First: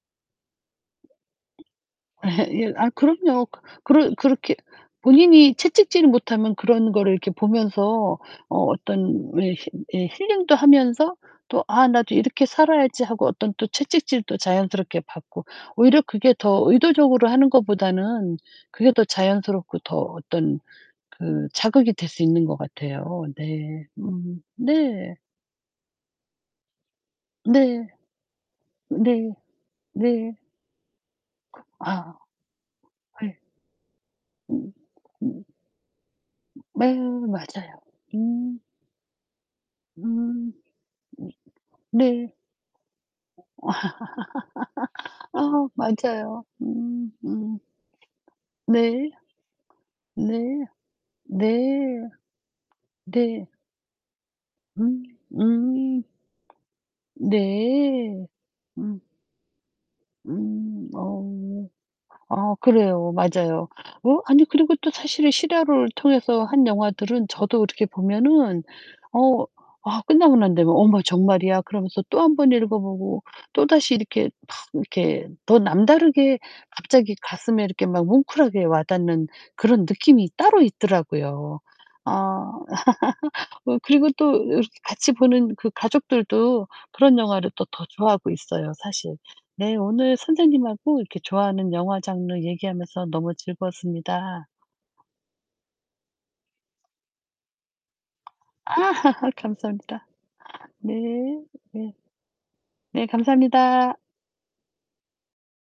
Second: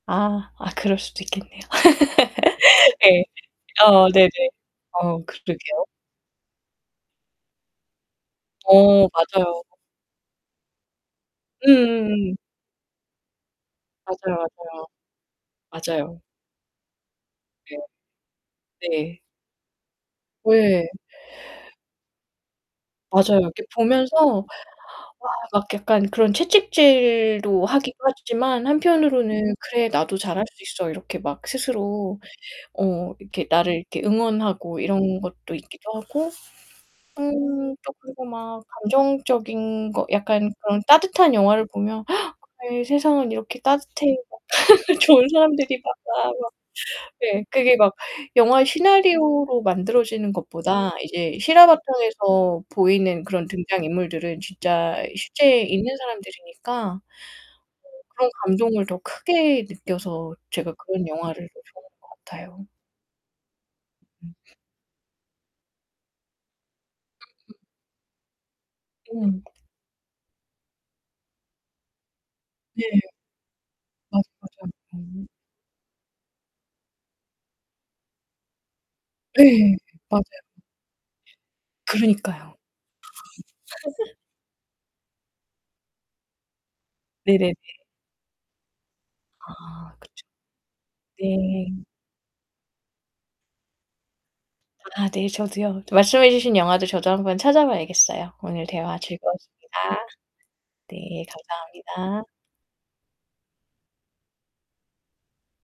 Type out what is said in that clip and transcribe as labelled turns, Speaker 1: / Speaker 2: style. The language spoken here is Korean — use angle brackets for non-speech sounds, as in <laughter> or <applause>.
Speaker 1: 아. 아, 그럴 수도 있겠네요.
Speaker 2: <laughs> 예. 아
Speaker 1: <laughs> 예.
Speaker 2: 그럼요. 그
Speaker 1: 아
Speaker 2: 그런
Speaker 1: 네네.
Speaker 2: 그렇게
Speaker 1: 어
Speaker 2: 본인이
Speaker 1: 그러게요.
Speaker 2: 채찍질을 못 하면 그런 거를 이렇게 보면서 어
Speaker 1: 어,
Speaker 2: 어떤 왜
Speaker 1: 맞아요.
Speaker 2: 힐 예 힐링도 하면서 또 '아 나도
Speaker 1: 음음음.
Speaker 2: 이렇게 살아야지.' 하고 어떤 또
Speaker 1: 맞아요,
Speaker 2: 채찍질도 자연스럽게 받고 오히려
Speaker 1: 맞아요. 맞아요.
Speaker 2: 그게 더 의도적으로 하는
Speaker 1: 네.
Speaker 2: 것보다는 그게 더
Speaker 1: 네.
Speaker 2: 자연스럽고 더 어떤
Speaker 1: 왜
Speaker 2: 그 자극이 될 수 있는 것 같아요.
Speaker 1: 맞아요. 이렇게
Speaker 2: 네.
Speaker 1: 보면서
Speaker 2: 음
Speaker 1: 와
Speaker 2: 네.
Speaker 1: 막 약간 그런 채찍질도
Speaker 2: 네.
Speaker 1: 하기도 하지만
Speaker 2: 네.
Speaker 1: 한편으로는 '그래 나도
Speaker 2: 네.
Speaker 1: 잘할 수 있어.' 이렇게 막
Speaker 2: 아.
Speaker 1: 스스로 어
Speaker 2: 예.
Speaker 1: 이렇게 나를 이렇게
Speaker 2: 음
Speaker 1: 응원하고 이런
Speaker 2: 음.
Speaker 1: 것도 있기도 하고.
Speaker 2: 네,
Speaker 1: 음.
Speaker 2: 맞아요.
Speaker 1: 또 그리고 막
Speaker 2: 음.
Speaker 1: 감정적인 거 약간
Speaker 2: 음.
Speaker 1: 그런 따뜻한 영화를 보면
Speaker 2: 네.
Speaker 1: <gasps> '아이 세상은 이렇게 따뜻해. 막 <laughs> 좋은
Speaker 2: <laughs> 아우,
Speaker 1: 사람들이 많아.'
Speaker 2: 맞아요.
Speaker 1: 막
Speaker 2: 음
Speaker 1: 네.
Speaker 2: 음.
Speaker 1: 그게 막 영화의
Speaker 2: 네.
Speaker 1: 시나리오로 만들어지는
Speaker 2: 네.
Speaker 1: 것보다 이제 실화
Speaker 2: 네.
Speaker 1: 바탕에서 보이는
Speaker 2: 네.
Speaker 1: 그런 등장인물들은
Speaker 2: 음
Speaker 1: 진짜 실제 있는
Speaker 2: 음.
Speaker 1: 사람들이니까 어
Speaker 2: 네.
Speaker 1: 그런 감동을 더
Speaker 2: 음.
Speaker 1: 크게 느껴서 제가
Speaker 2: 음.
Speaker 1: 그런
Speaker 2: 어.
Speaker 1: 영화를 더 좋아하는 것
Speaker 2: 아
Speaker 1: 같아요
Speaker 2: 그래요. 맞아요. 어
Speaker 1: 음.
Speaker 2: 아니요. 그리고 또 사실은 실화를 통해서 한 영화들은
Speaker 1: 으음.
Speaker 2: 저도 이렇게 보면은
Speaker 1: 음.
Speaker 2: 어 아 끝나고 난 다음에 '어머 정말이야?' 그러면서 또 1 번 읽어
Speaker 1: 네.
Speaker 2: 보고 또다시
Speaker 1: 맞아,
Speaker 2: 이렇게 막
Speaker 1: 맞아. 음.
Speaker 2: 이렇게 더 남다르게 갑자기 가슴에 이렇게 막 뭉클하게 와닿는
Speaker 1: 예예,
Speaker 2: 그런
Speaker 1: 맞아요.
Speaker 2: 느낌이 따로 있더라고요. 아.
Speaker 1: 그러니까요.
Speaker 2: <laughs> 어 그리고
Speaker 1: <laughs>
Speaker 2: 또 이렇게 그 같이 보는 그 가족들도 그런 영화를
Speaker 1: 네네네.
Speaker 2: 또 더 좋아하고 있어요, 사실. 네
Speaker 1: 아
Speaker 2: 오늘
Speaker 1: 그쵸.
Speaker 2: 선생님하고 이렇게
Speaker 1: 네.
Speaker 2: 좋아하는 영화 장르 얘기하면서 너무 즐거웠습니다.
Speaker 1: 아 네. 저도요. 또 말씀해 주신 영화도 저도 한번 찾아봐야겠어요. 오늘
Speaker 2: 아.
Speaker 1: 대화
Speaker 2: <laughs>
Speaker 1: 즐거웠습니다.
Speaker 2: 감사합니다. 네.
Speaker 1: 네.
Speaker 2: 네.
Speaker 1: 감사합니다.
Speaker 2: 네, 감사합니다.